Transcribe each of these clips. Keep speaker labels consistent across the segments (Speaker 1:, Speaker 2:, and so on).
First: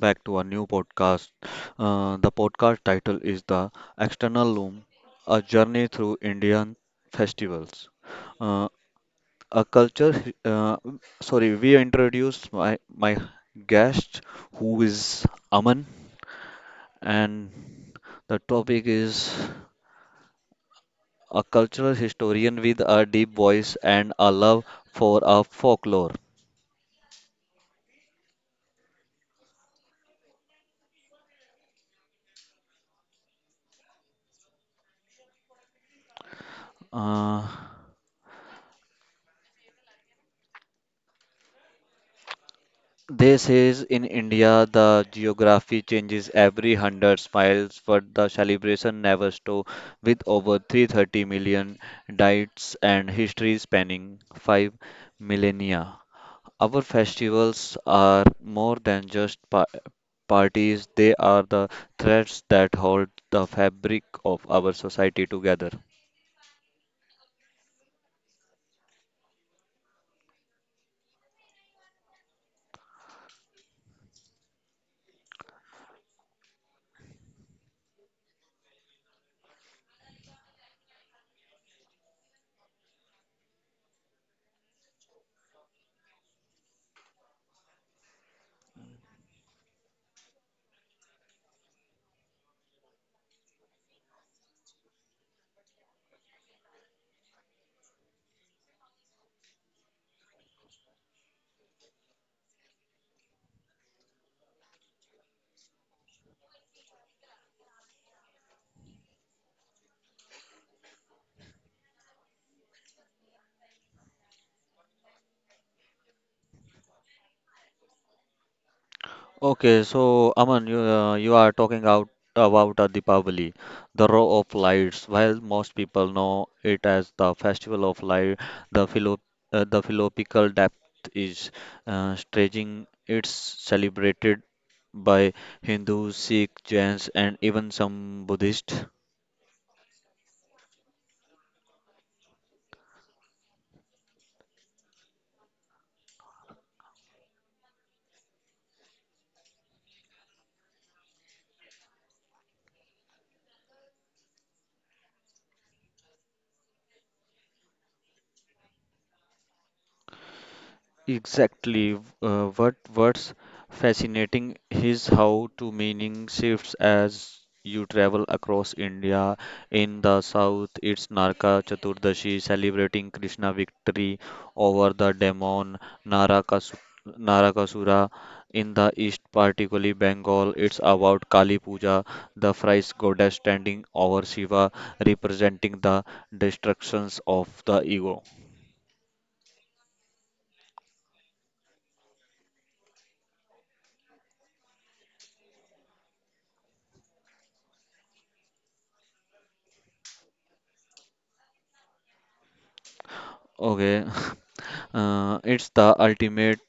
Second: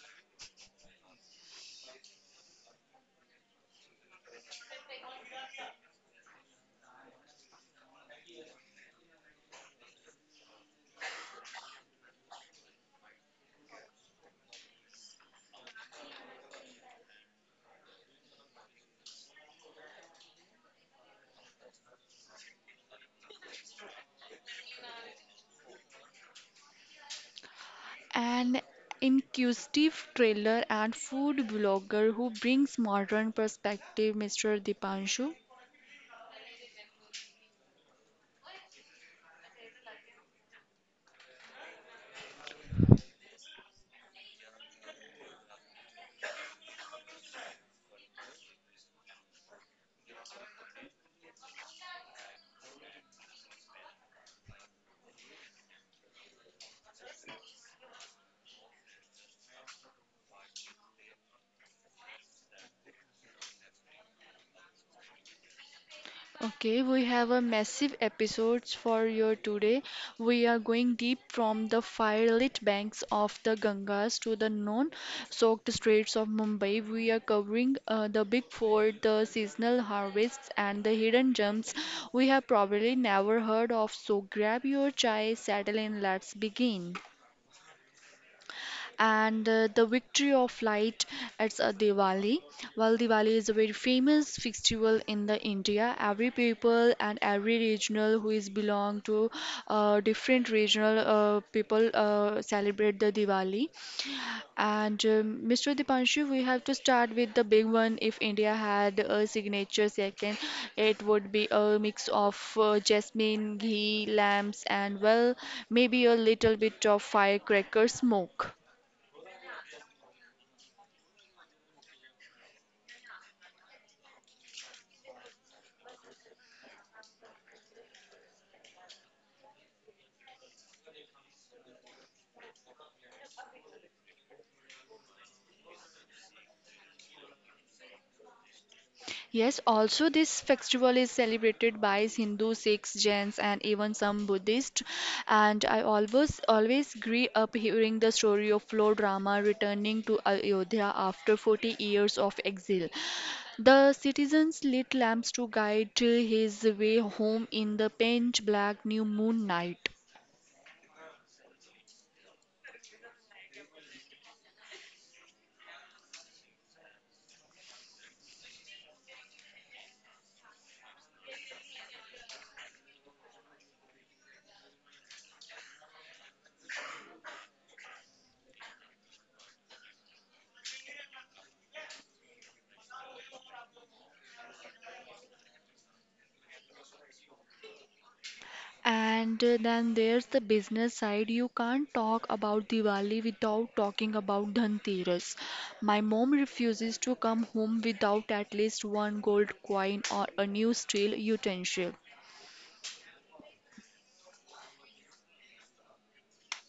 Speaker 1: back to a new podcast. The podcast title is The External Loom: A Journey Through Indian Festivals. Uh, a culture, sorry, we introduce my guest, who is Aman, and the topic is a cultural historian with a deep voice and a love for a folklore.
Speaker 2: An inquisitive trailer and food blogger who brings modern perspective, Mr. Dipanshu.
Speaker 1: Uh, They says in India the geography changes every hundred miles, but the celebration never stops. With over 330 million diets and history spanning 5 millennia, our festivals are more than just parties. They are the threads that hold the fabric of our society together.
Speaker 2: Okay, we have a massive episodes for you today. We are going deep from the firelit banks of the Gangas to the non-soaked streets of Mumbai. We are covering the big four, the seasonal harvests, and the hidden gems we have probably never heard of. So grab your chai, settle in, let's begin. And the victory of light at Diwali. Well, Diwali is a very famous festival in the India. Every people and every regional who is belong to different regional people celebrate the Diwali. And Mr. Dipanshu, we have to start with the big one. If India had a signature second, it would be a mix of jasmine, ghee, lamps, and well, maybe a little bit of firecracker smoke.
Speaker 1: Okay, so Aman, you are talking out about Deepavali, the row of lights. While most people know it as the festival of light, the philo the philosophical depth is stretching. It's celebrated by Hindus, Sikh, Jains, and even some Buddhists.
Speaker 2: Yes, also this festival is celebrated by Hindu, Sikhs, Jains, and even some Buddhists. And I always grew up hearing the story of Lord Rama returning to Ayodhya after 40 years of exile. The citizens lit lamps to guide his way home in the pitch black new moon night.
Speaker 1: Exactly. What's fascinating is how to meaning shifts as you travel across India. In the south, it's Naraka Chaturdashi, celebrating Krishna victory over the demon Narakasu Narakasura. In the east, particularly Bengal, it's about Kali Puja, the thrice goddess standing over Shiva, representing the destructions of the ego.
Speaker 2: And then there's the business side. You can't talk about Diwali without talking about Dhanteras. My mom refuses to come home without at least one gold coin or a new steel utensil.
Speaker 1: Okay. It's the ultimate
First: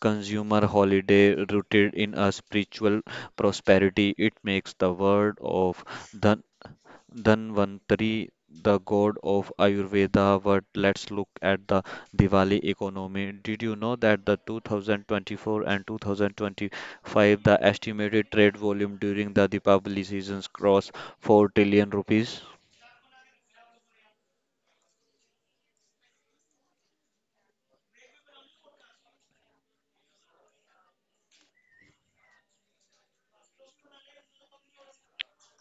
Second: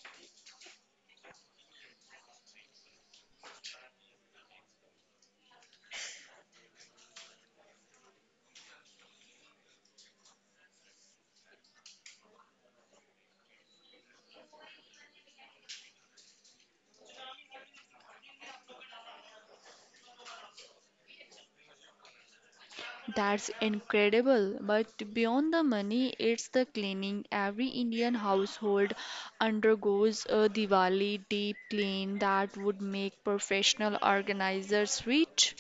Speaker 1: consumer holiday rooted in a spiritual prosperity. It makes the word of Dhan Dhanvantari, the god of Ayurveda. But let's look at the Diwali economy. Did you know that the 2024 and 2025 the estimated trade volume during the Deepavali seasons crossed 4 trillion rupees?
Speaker 2: That's incredible. But beyond the money, it's the cleaning. Every Indian household undergoes a Diwali deep clean that would make professional organizers rich.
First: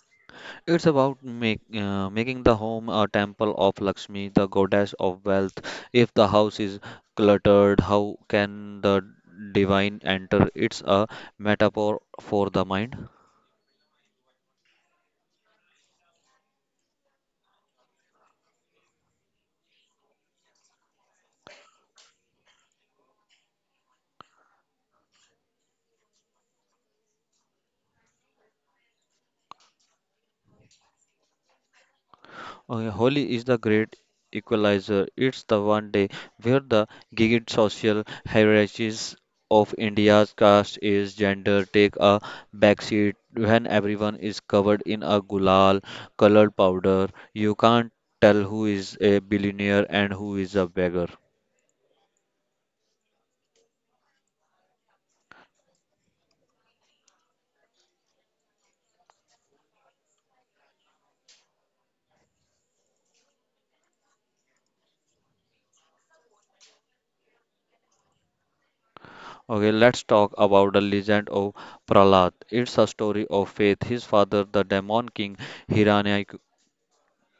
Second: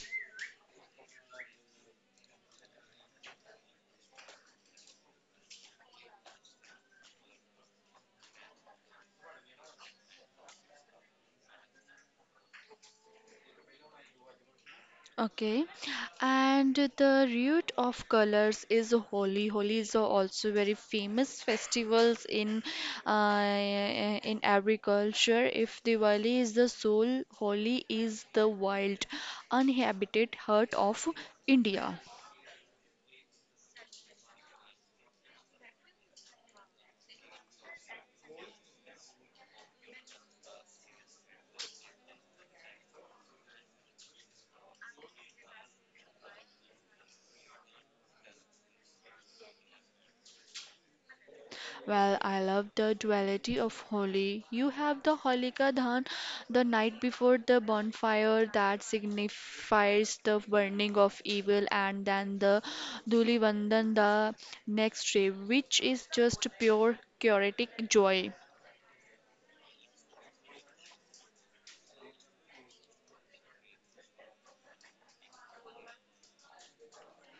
Speaker 1: It's about making the home a temple of Lakshmi, the goddess of wealth. If the house is cluttered, how can the divine enter? It's a metaphor for the mind.
Speaker 2: Okay, and the root of colors is Holi. Holi is also very famous festivals uh, in every culture. If Diwali is the soul, Holi is the wild, uninhabited heart of India.
Speaker 1: Okay, Holi is the great equalizer. It's the one day where the gigant social hierarchies of India's caste, age, gender take a backseat when everyone is covered in a gulal colored powder. You can't tell who is a billionaire and who is a beggar.
Speaker 2: Well, I love the duality of Holi. You have the Holika Dhan, the night before the bonfire that signifies the burning of evil, and then the Dhuli Vandan the next day, which is just pure chaotic joy.
Speaker 1: Okay, let's talk about the legend of Prahlad. It's a story of faith. His father, the demon king Hiranyakashipu,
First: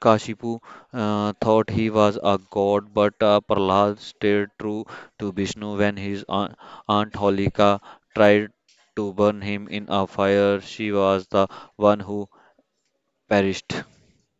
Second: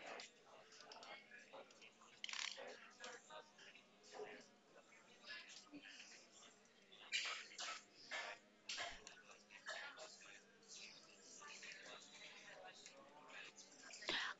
Speaker 1: Kashipu thought he was a god, but Prahlad stayed true to Vishnu when his aunt Holika tried to burn him in a fire. She was the one who perished.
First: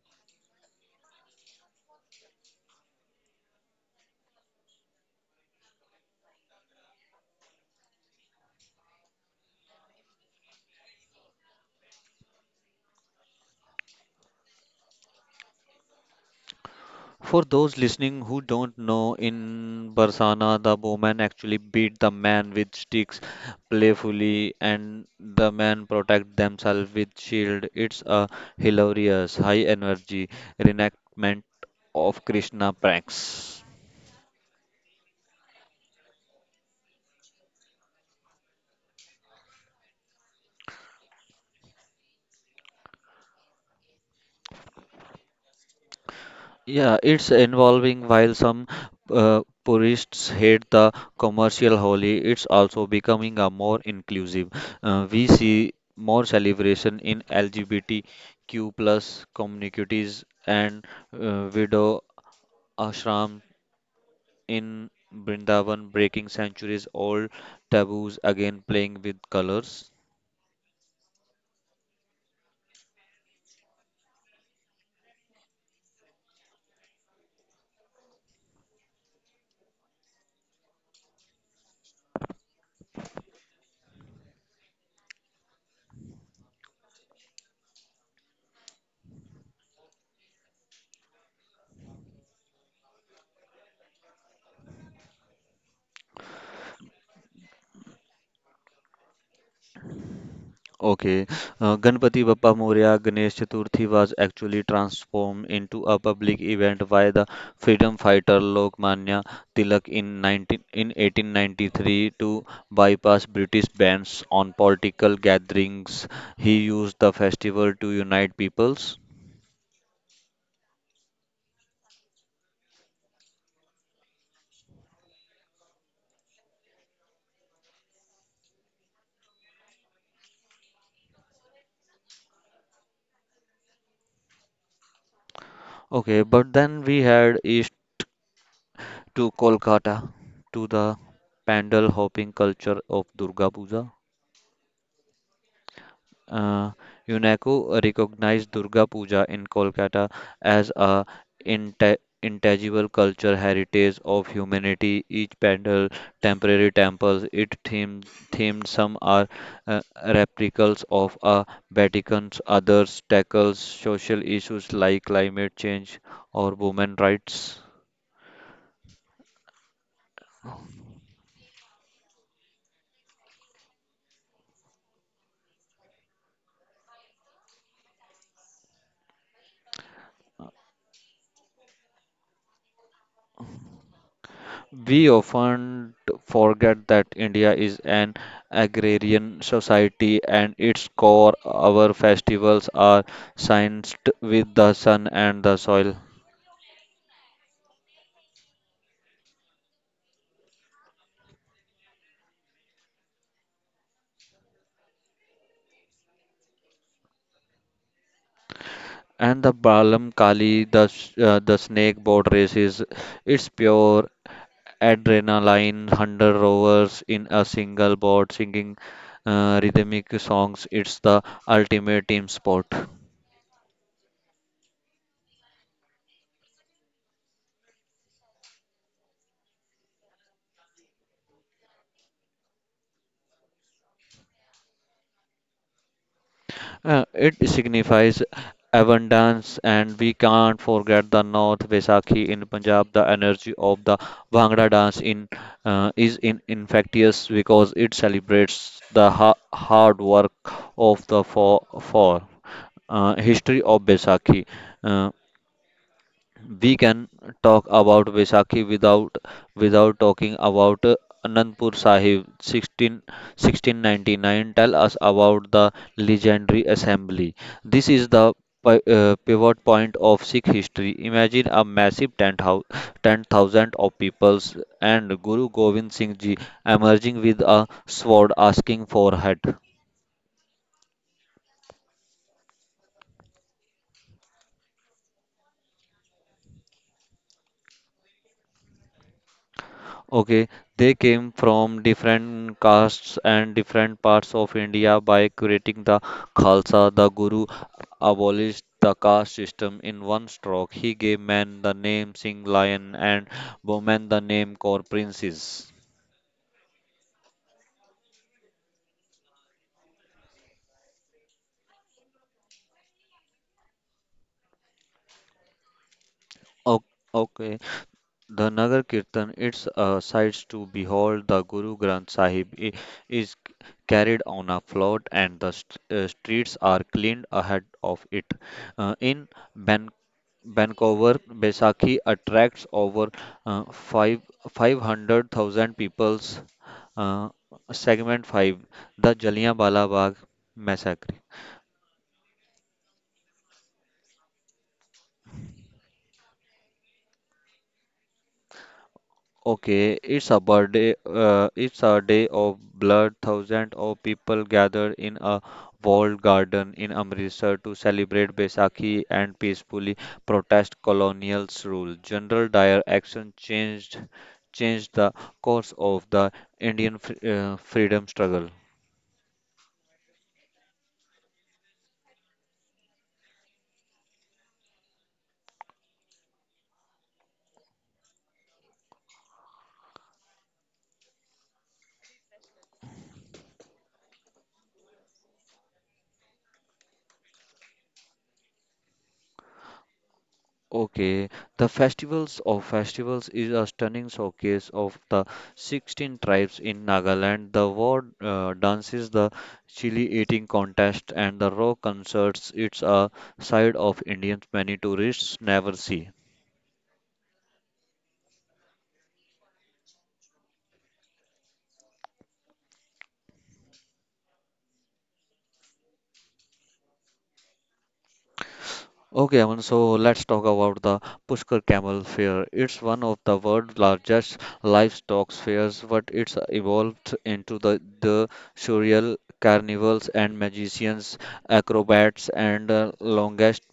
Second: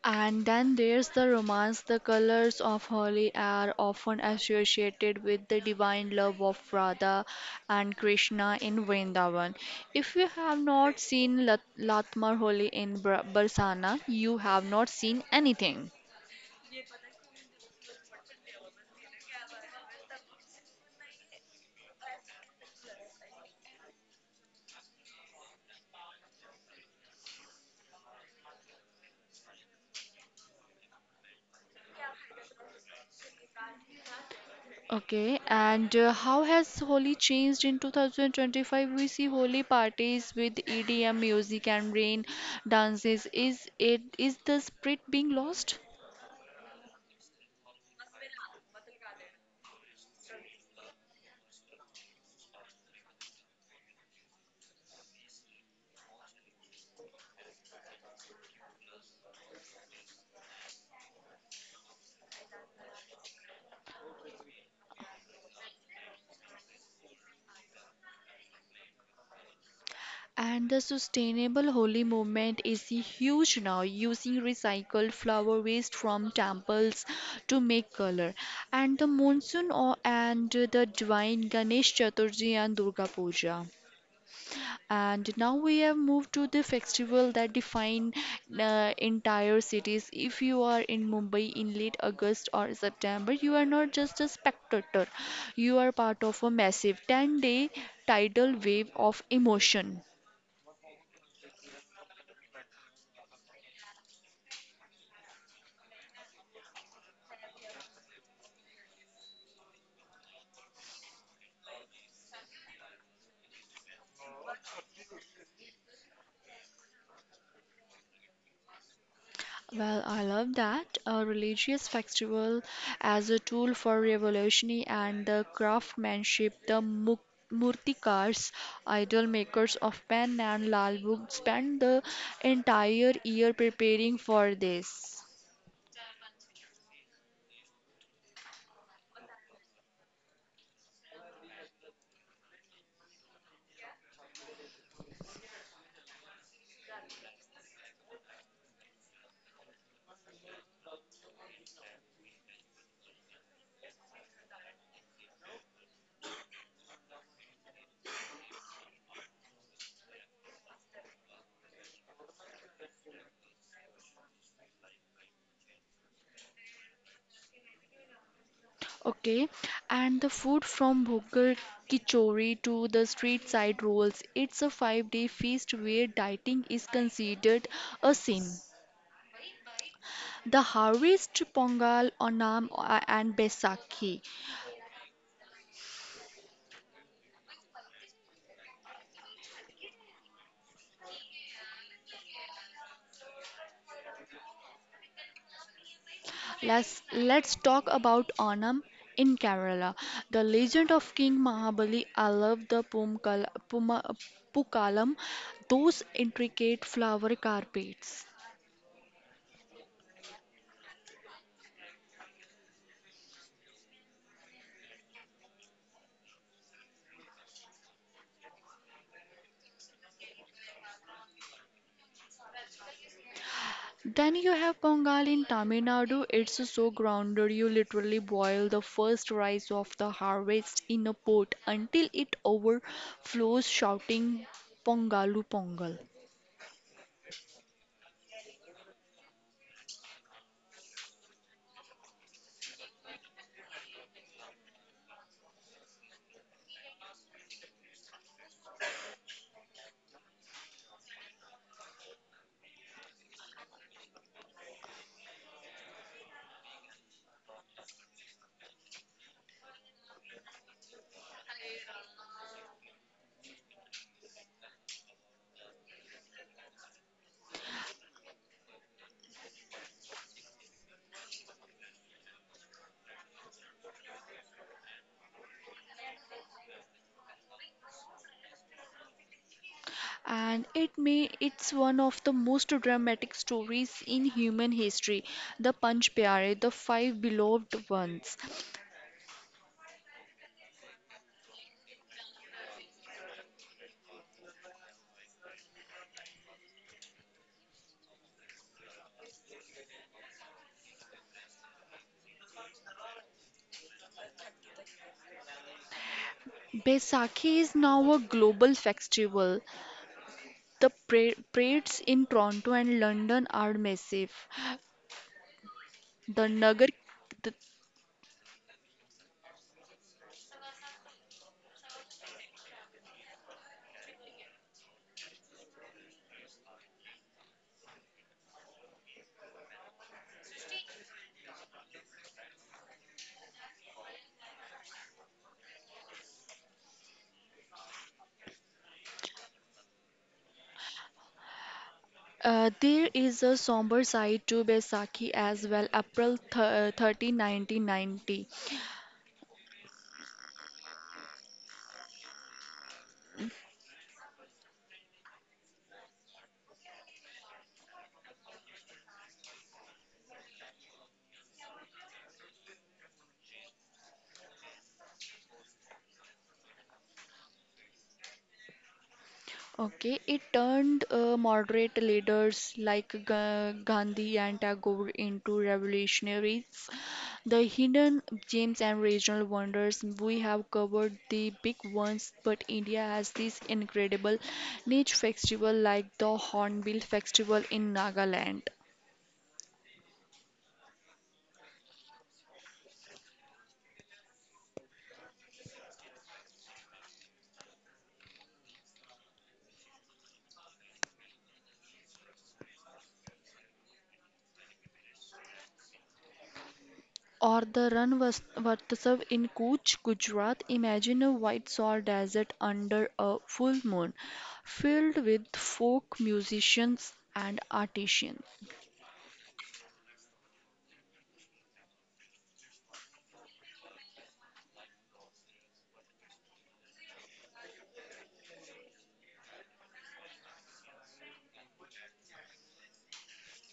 Speaker 2: And then there's the romance. The colors of Holi are often associated with the divine love of Radha and Krishna in Vrindavan. If you have not seen Latmar Holi in Barsana, you have not seen anything.
Speaker 1: For those listening who don't know, in Barsana, the woman actually beat the man with sticks playfully, and the man protect themselves with shield. It's a hilarious, high energy reenactment of Krishna pranks.
Speaker 2: Okay, and how has Holi changed in 2025? We see Holi parties with EDM music and rain dances. Is the spirit being lost?
Speaker 1: Yeah, it's involving while some purists hate the commercial holy, it's also becoming a more inclusive. We see more celebration in LGBTQ plus communities and widow ashram in Brindavan, breaking centuries old taboos again playing with colors.
Speaker 2: And the sustainable holy movement is huge now, using recycled flower waste from temples to make color. And the monsoon or, and the divine Ganesh Chaturthi and Durga Puja. And now we have moved to the festival that define entire cities. If you are in Mumbai in late August or September, you are not just a spectator. You are part of a massive 10-day tidal wave of emotion.
Speaker 1: Okay, Ganpati Bappa Moria Ganesh Chaturthi was actually transformed into a public event by the freedom fighter Lokmanya Tilak in 1893 to bypass British bans on political gatherings. He used the festival to unite peoples.
Speaker 2: Well, I love that. A religious festival as a tool for revolutionary and the craftsmanship, the murtikars, idol makers of pen and lal book, spend the entire year preparing for this.
Speaker 1: Okay, but then we head east to Kolkata, to the pandal hopping culture of Durga Puja. Uh, UNESCO recognized Durga Puja in Kolkata as a inte- intangible cultural heritage of humanity. Each pandal, temporary temples, it themed, some are replicas of a Vatican's, others tackles social issues like climate change or women rights.
Speaker 2: Okay, and the food from Bhogal Kichori to the street side rolls, it's a 5 day feast where dieting is considered a sin. The harvest Pongal, Onam, and Baisakhi.
Speaker 1: We often forget that India is an agrarian society, and its core our festivals are synced with the sun and the soil.
Speaker 2: Let's talk about Onam in Kerala. The legend of King Mahabali. I love the Pukalam, those intricate flower carpets.
Speaker 1: And the Balam Kali, the snake boat races, it's pure adrenaline, 100 rowers in a single boat singing rhythmic songs. It's the ultimate team sport.
Speaker 2: Then you have Pongal in Tamil Nadu. It's so grounded. You literally boil the first rice of the harvest in a pot until it overflows, shouting Pongalu Pongal.
Speaker 1: It signifies abundance, and we can't forget the North Vaisakhi in Punjab. The energy of the Bhangra dance in is in infectious because it celebrates the ha hard work of the for history of Vaisakhi. Uh, we can talk about Vaisakhi without talking about Anandpur Sahib 161699. Tell us about the legendary assembly. This is the pivot point of Sikh history. Imagine a massive 10,000 of peoples and Guru Gobind Singh Ji emerging with a sword asking for head.
Speaker 2: And it may it's one of the most dramatic stories in human history, the panch pyare, the five beloved ones.
Speaker 1: Okay, they came from different castes and different parts of India by creating the Khalsa. The Guru abolished the caste system in one stroke. He gave men the name Singh Lion and women the name Kaur Princes.
Speaker 2: Baisakhi is now a global festival. The parades in Toronto and London are massive. The
Speaker 1: O-
Speaker 2: nagar, the,
Speaker 1: Okay, the Nagar Kirtan, its sights to behold, the Guru Granth Sahib is carried on a float and the streets are cleaned ahead of it. In Vancouver Besaki attracts over uh, five, 500,000 peoples. Uh, segment 5: The Jallianwala Bagh Massacre.
Speaker 2: there is a somber side to Baisakhi as well. April 30, 1990.
Speaker 1: Okay, it's a birthday, it's a day of blood. Thousands of people gather in a walled garden in Amritsar to celebrate Baisakhi and peacefully protest colonial rule. General Dyer action changed the course of the Indian freedom struggle.
Speaker 2: Okay, it turned moderate leaders like Gandhi and Tagore into revolutionaries. The hidden gems and regional wonders, we have covered the big ones, but India has these incredible niche festivals like the Hornbill Festival in Nagaland.
Speaker 1: Okay, the festivals of festivals is a stunning showcase of the 16 tribes in Nagaland. The war dances, the chili eating contest, and the rock concerts. It's a side of Indians many tourists never see.
Speaker 2: Or the Ranvatsav in Kutch, Gujarat. Imagine a white salt desert under a full moon, filled with folk musicians and artisans.
Speaker 1: Okay, Aman, so let's talk about the Pushkar Camel Fair. It's one of the world's largest livestock fairs, but it's evolved into the surreal carnivals and magicians, acrobats, and longest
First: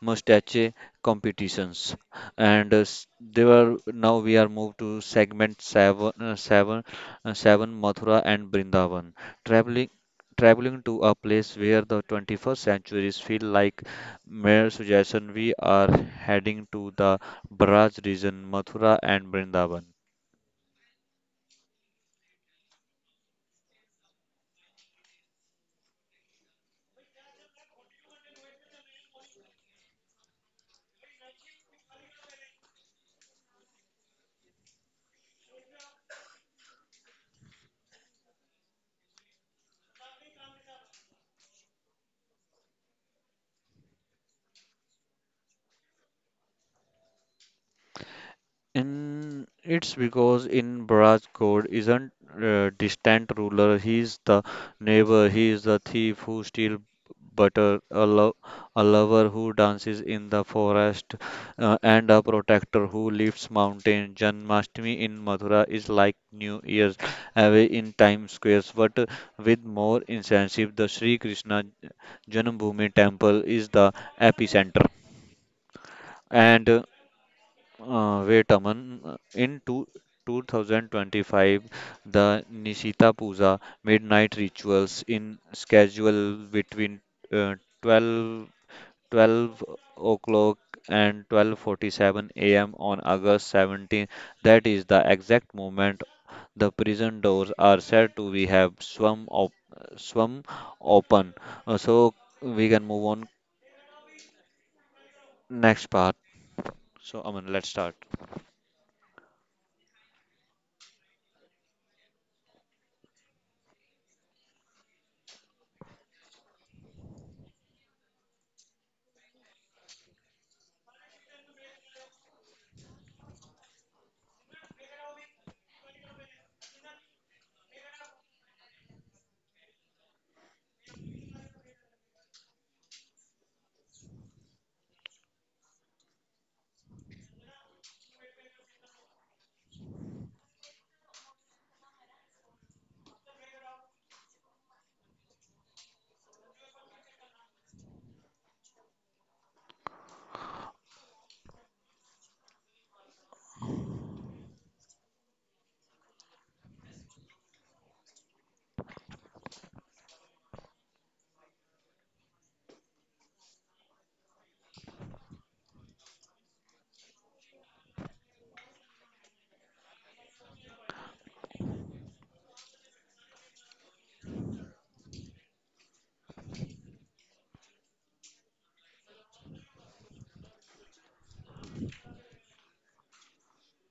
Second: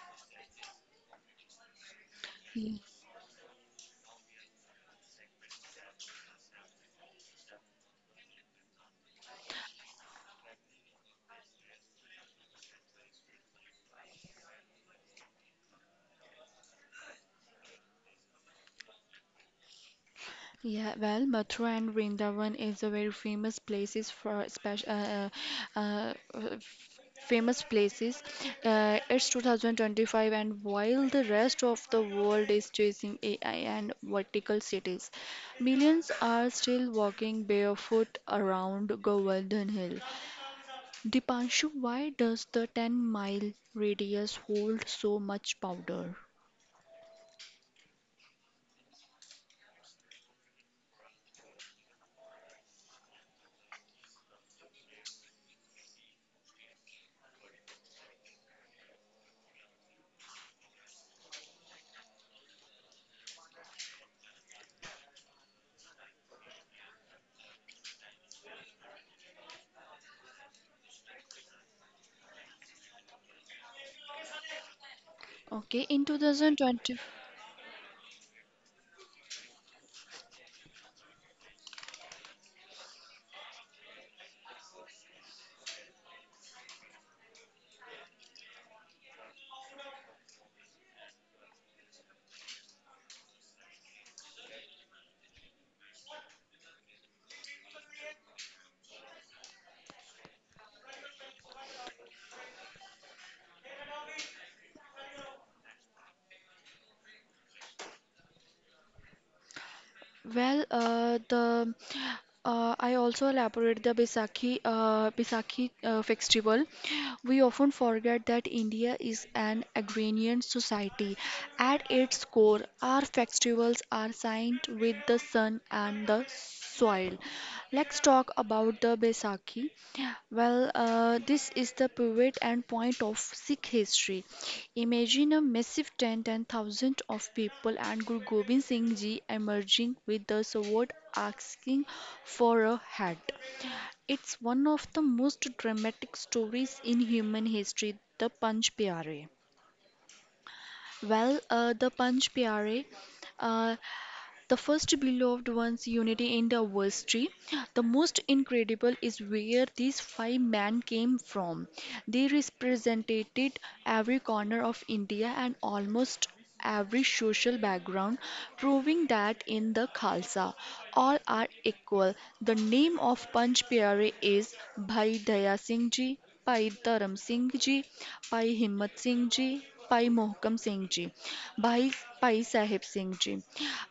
Speaker 1: mustache competitions, and s- they were now we are moved to segment 7 uh, 7 uh, 7, Mathura and Brindavan, traveling traveling to a place where the 21st centuries feel like mere suggestion. We are heading to the Braj region, Mathura and Brindavan.
Speaker 2: Yeah, well, Mathura and Vrindavan is a very famous places for special uh, uh, f- famous places. It's 2025, and while the rest of the world is chasing AI and vertical cities, millions are still walking barefoot around Govardhan Hill. Dipanshu, why does the 10-mile radius hold so much powder?
Speaker 1: And it's because in Bharat's code isn't distant ruler. He's the neighbor. He is the thief who steals butter, a lover who dances in the forest, and a protector who lifts mountain. Janmashtami in Mathura is like New Year's away in Times Square, but with more incentive. The Sri Krishna Janambhoomi temple is the epicenter.
Speaker 2: Okay, in
Speaker 1: And
Speaker 2: 2020,
Speaker 1: wait, Aman. In 2025, the Nishita Puja midnight rituals in schedule between uh, 12, twelve o'clock and 12:47 a.m. on August 17th. That is the exact moment the prison doors are said to be have swum open. So we can move on next part. So Aman, let's start.
Speaker 2: well, the I also elaborate the Baisakhi Baisakhi festival. We often forget that India is an agrarian society. At its core, our festivals are signed with the sun and the soil. Let's talk about the Baisakhi. Well, this is the pivot and point of Sikh history. Imagine a massive tent and thousands of people, and Guru Gobind Singh Ji emerging with the sword asking for a hat. It's one of the most dramatic stories in human history, the Panch Pyare. Well, the Panch Pyare. uh, the first beloved one's unity in the verse vestry. The most incredible is where these five men came from. They represented every corner of India and almost every social background, proving that in the Khalsa, all are equal. The name of Panch Pyare is Bhai Daya Singh Ji, Bhai Dharam Singh Ji, Bhai Himmat Singh Ji, Bhai Mohkam Singh Ji, Bhai Bhai Sahib Singh Ji,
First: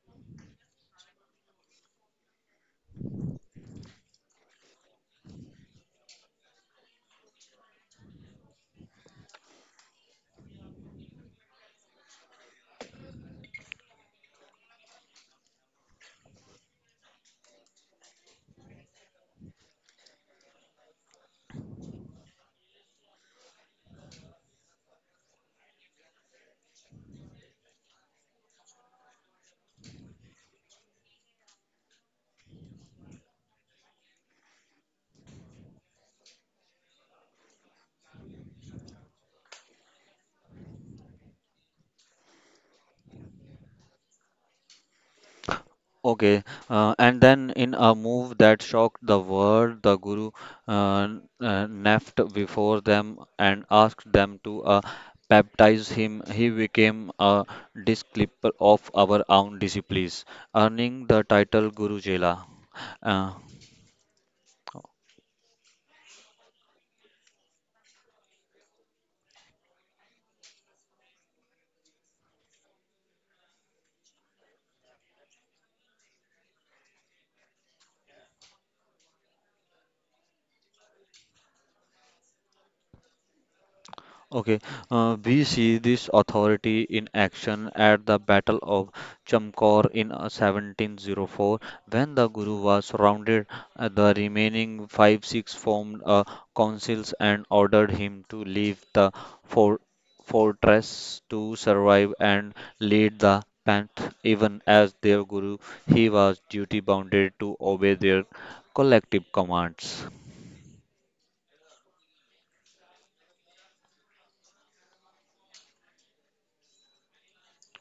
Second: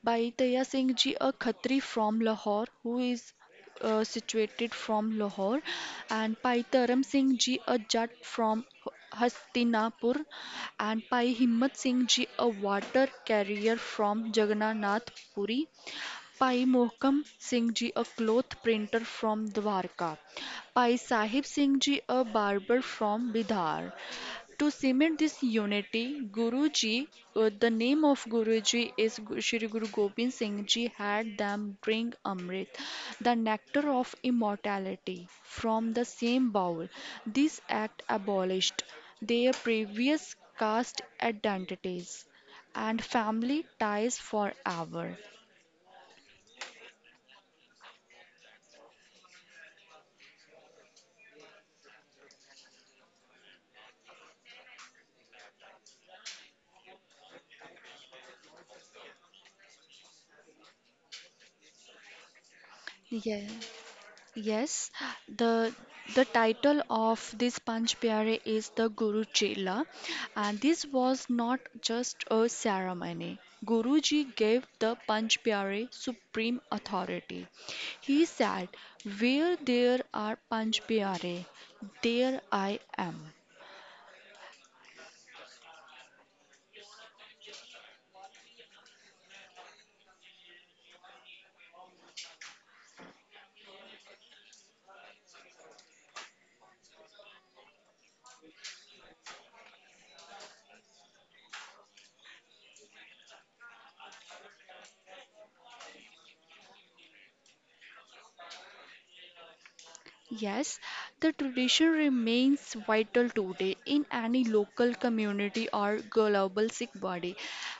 Speaker 2: by Taya Singh ji, a Khatri from Lahore, who is situated from Lahore, and by Taram Singh ji, a Jat from Hastinapur, and by Himmat Singh ji, a water carrier from Jagannath Puri, by Mohkam Singh ji, a cloth printer from Dwarka, by Sahib Singh ji, a barber from Bidar, to cement this unity, Guruji, the name of Guruji is Shri Guru Gobind Singh Ji had them drink Amrit, the nectar of immortality, from the same bowl. This act abolished their previous caste identities and family ties forever.
Speaker 1: Okay, and then in a move that shocked the world, the guru uh, knelt before them and asked them to baptize him. He became a disciple of our own disciples, earning the title Guru Jela. Uh,
Speaker 2: Yeah. Yes, the the title of this Panch Pyare is the Guru Chela, and this was not just a ceremony. Guruji gave the Panch Pyare supreme authority. He said, "Where there are Panch Pyare, there I am."
Speaker 1: Okay we see this authority in action at the Battle of Chamkor in 1704 when the Guru was surrounded. The remaining five Sikhs formed councils and ordered him to leave the fort fortress to survive and lead the path. Even as their Guru, he was duty bounded to obey their collective commands.
Speaker 2: Yes, the tradition remains vital today in any local community or global Sikh body.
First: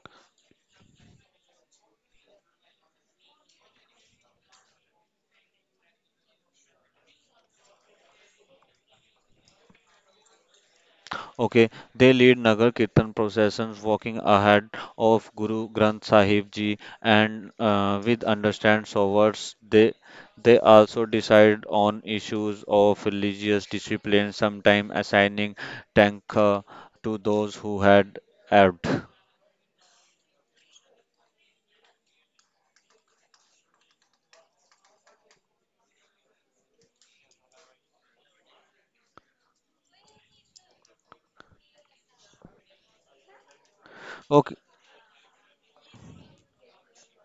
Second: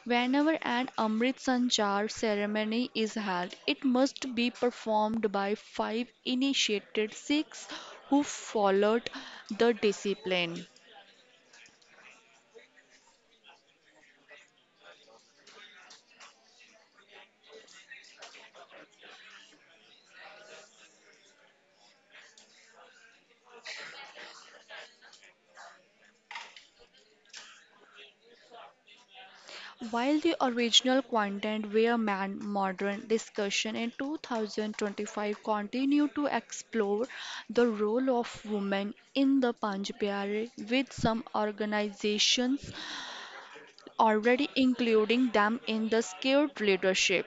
Speaker 2: Whenever an Amrit Sanchar ceremony is held, it must be performed by five initiated Sikhs who followed the discipline.
Speaker 1: Okay, they lead Nagar Kirtan processions, walking ahead of Guru Granth Sahib Ji, and with understand sovars, they also decide on issues of religious discipline, sometimes assigning tankha to those who had erred.
Speaker 2: While the original content were man modern discussion in 2025 continued to explore the role of women in the Panchpyare with some organizations already
Speaker 1: Okay,
Speaker 2: including them in the skilled leadership.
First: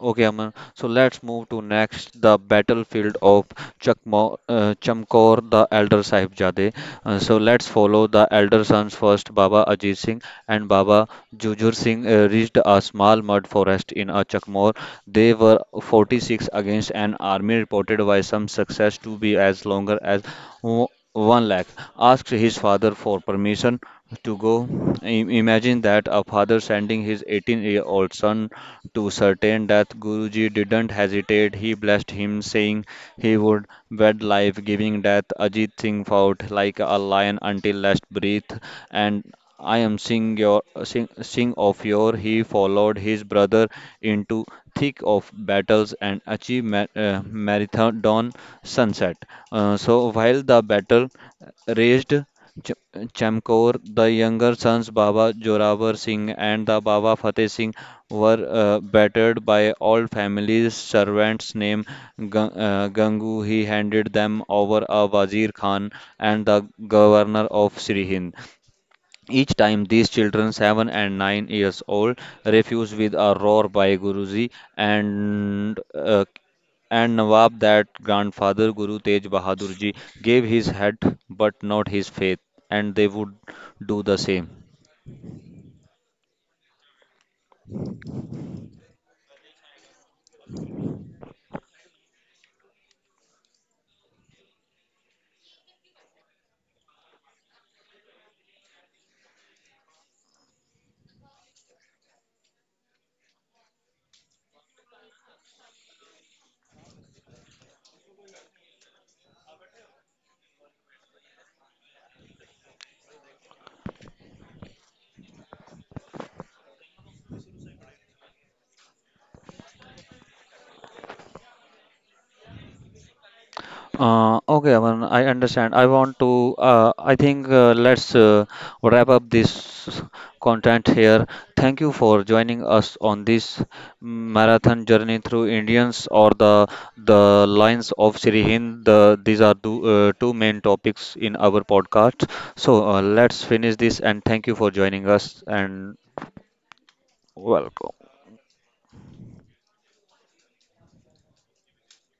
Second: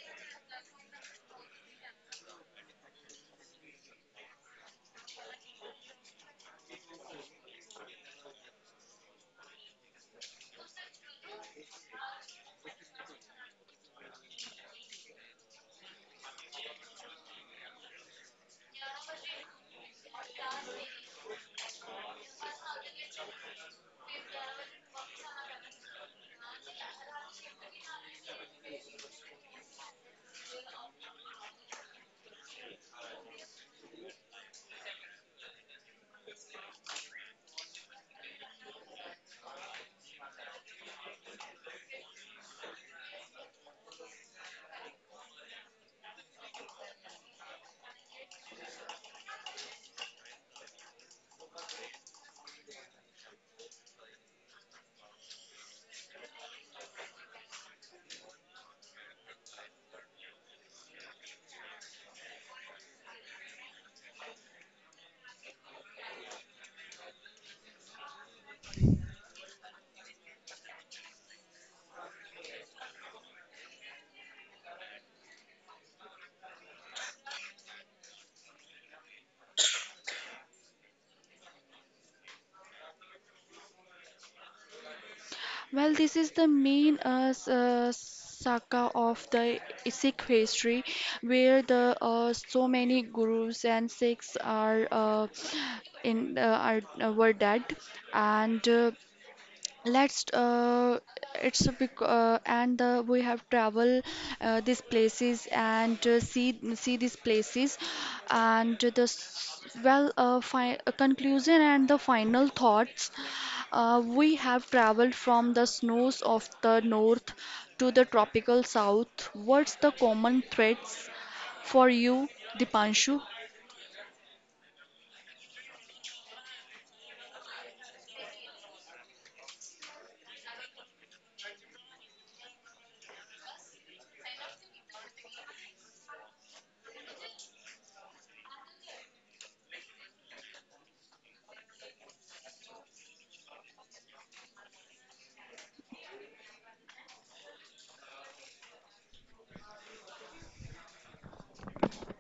Speaker 1: Okay, Aman. So let's move to next the battlefield of Chamkor, the elder Sahibzade. So let's follow the elder sons first. Baba Ajit Singh and Baba Jujur Singh reached a small mud forest in a Chakmor. They were 46 against an army reported by some success to be as longer as one lakh. Asked his father for permission to go. Imagine that a father sending his 18-year-old son to certain death, Guruji didn't hesitate. He blessed him, saying he would wed life, giving death. Ajit Singh fought like a lion until last breath, and I am sing of your. He followed his brother into thick of battles and achieved marathon sunset. So while the battle raged, Ch- Chamkaur, the younger sons Baba Jorawar Singh and the Baba Fateh Singh were battered by all families. Servants named Gangu, he handed them over a Wazir Khan and the governor of Sri Hind. Each time these children, 7 and 9 years old, refused with a roar by Guruji and uh, and Nawab that grandfather Guru Tej Bahadur Ji gave his head but not his faith, and they would do the same.
Speaker 2: Well, this is the main saka of the Sikh history, where the so many gurus and Sikhs are in are were dead, and let's it's a big and we have travel these places and see these places and the conclusion and the final thoughts. We have traveled from the snows of the north to the tropical south. What's the common threads for you, Dipanshu?
Speaker 1: Okay, Aman, I understand. I want to, I think let's wrap up this content here. Thank you for joining us on this marathon journey through Indians or the lines of Sri Hind. These are two main topics in our podcast. So let's finish this and thank you for joining us. And welcome.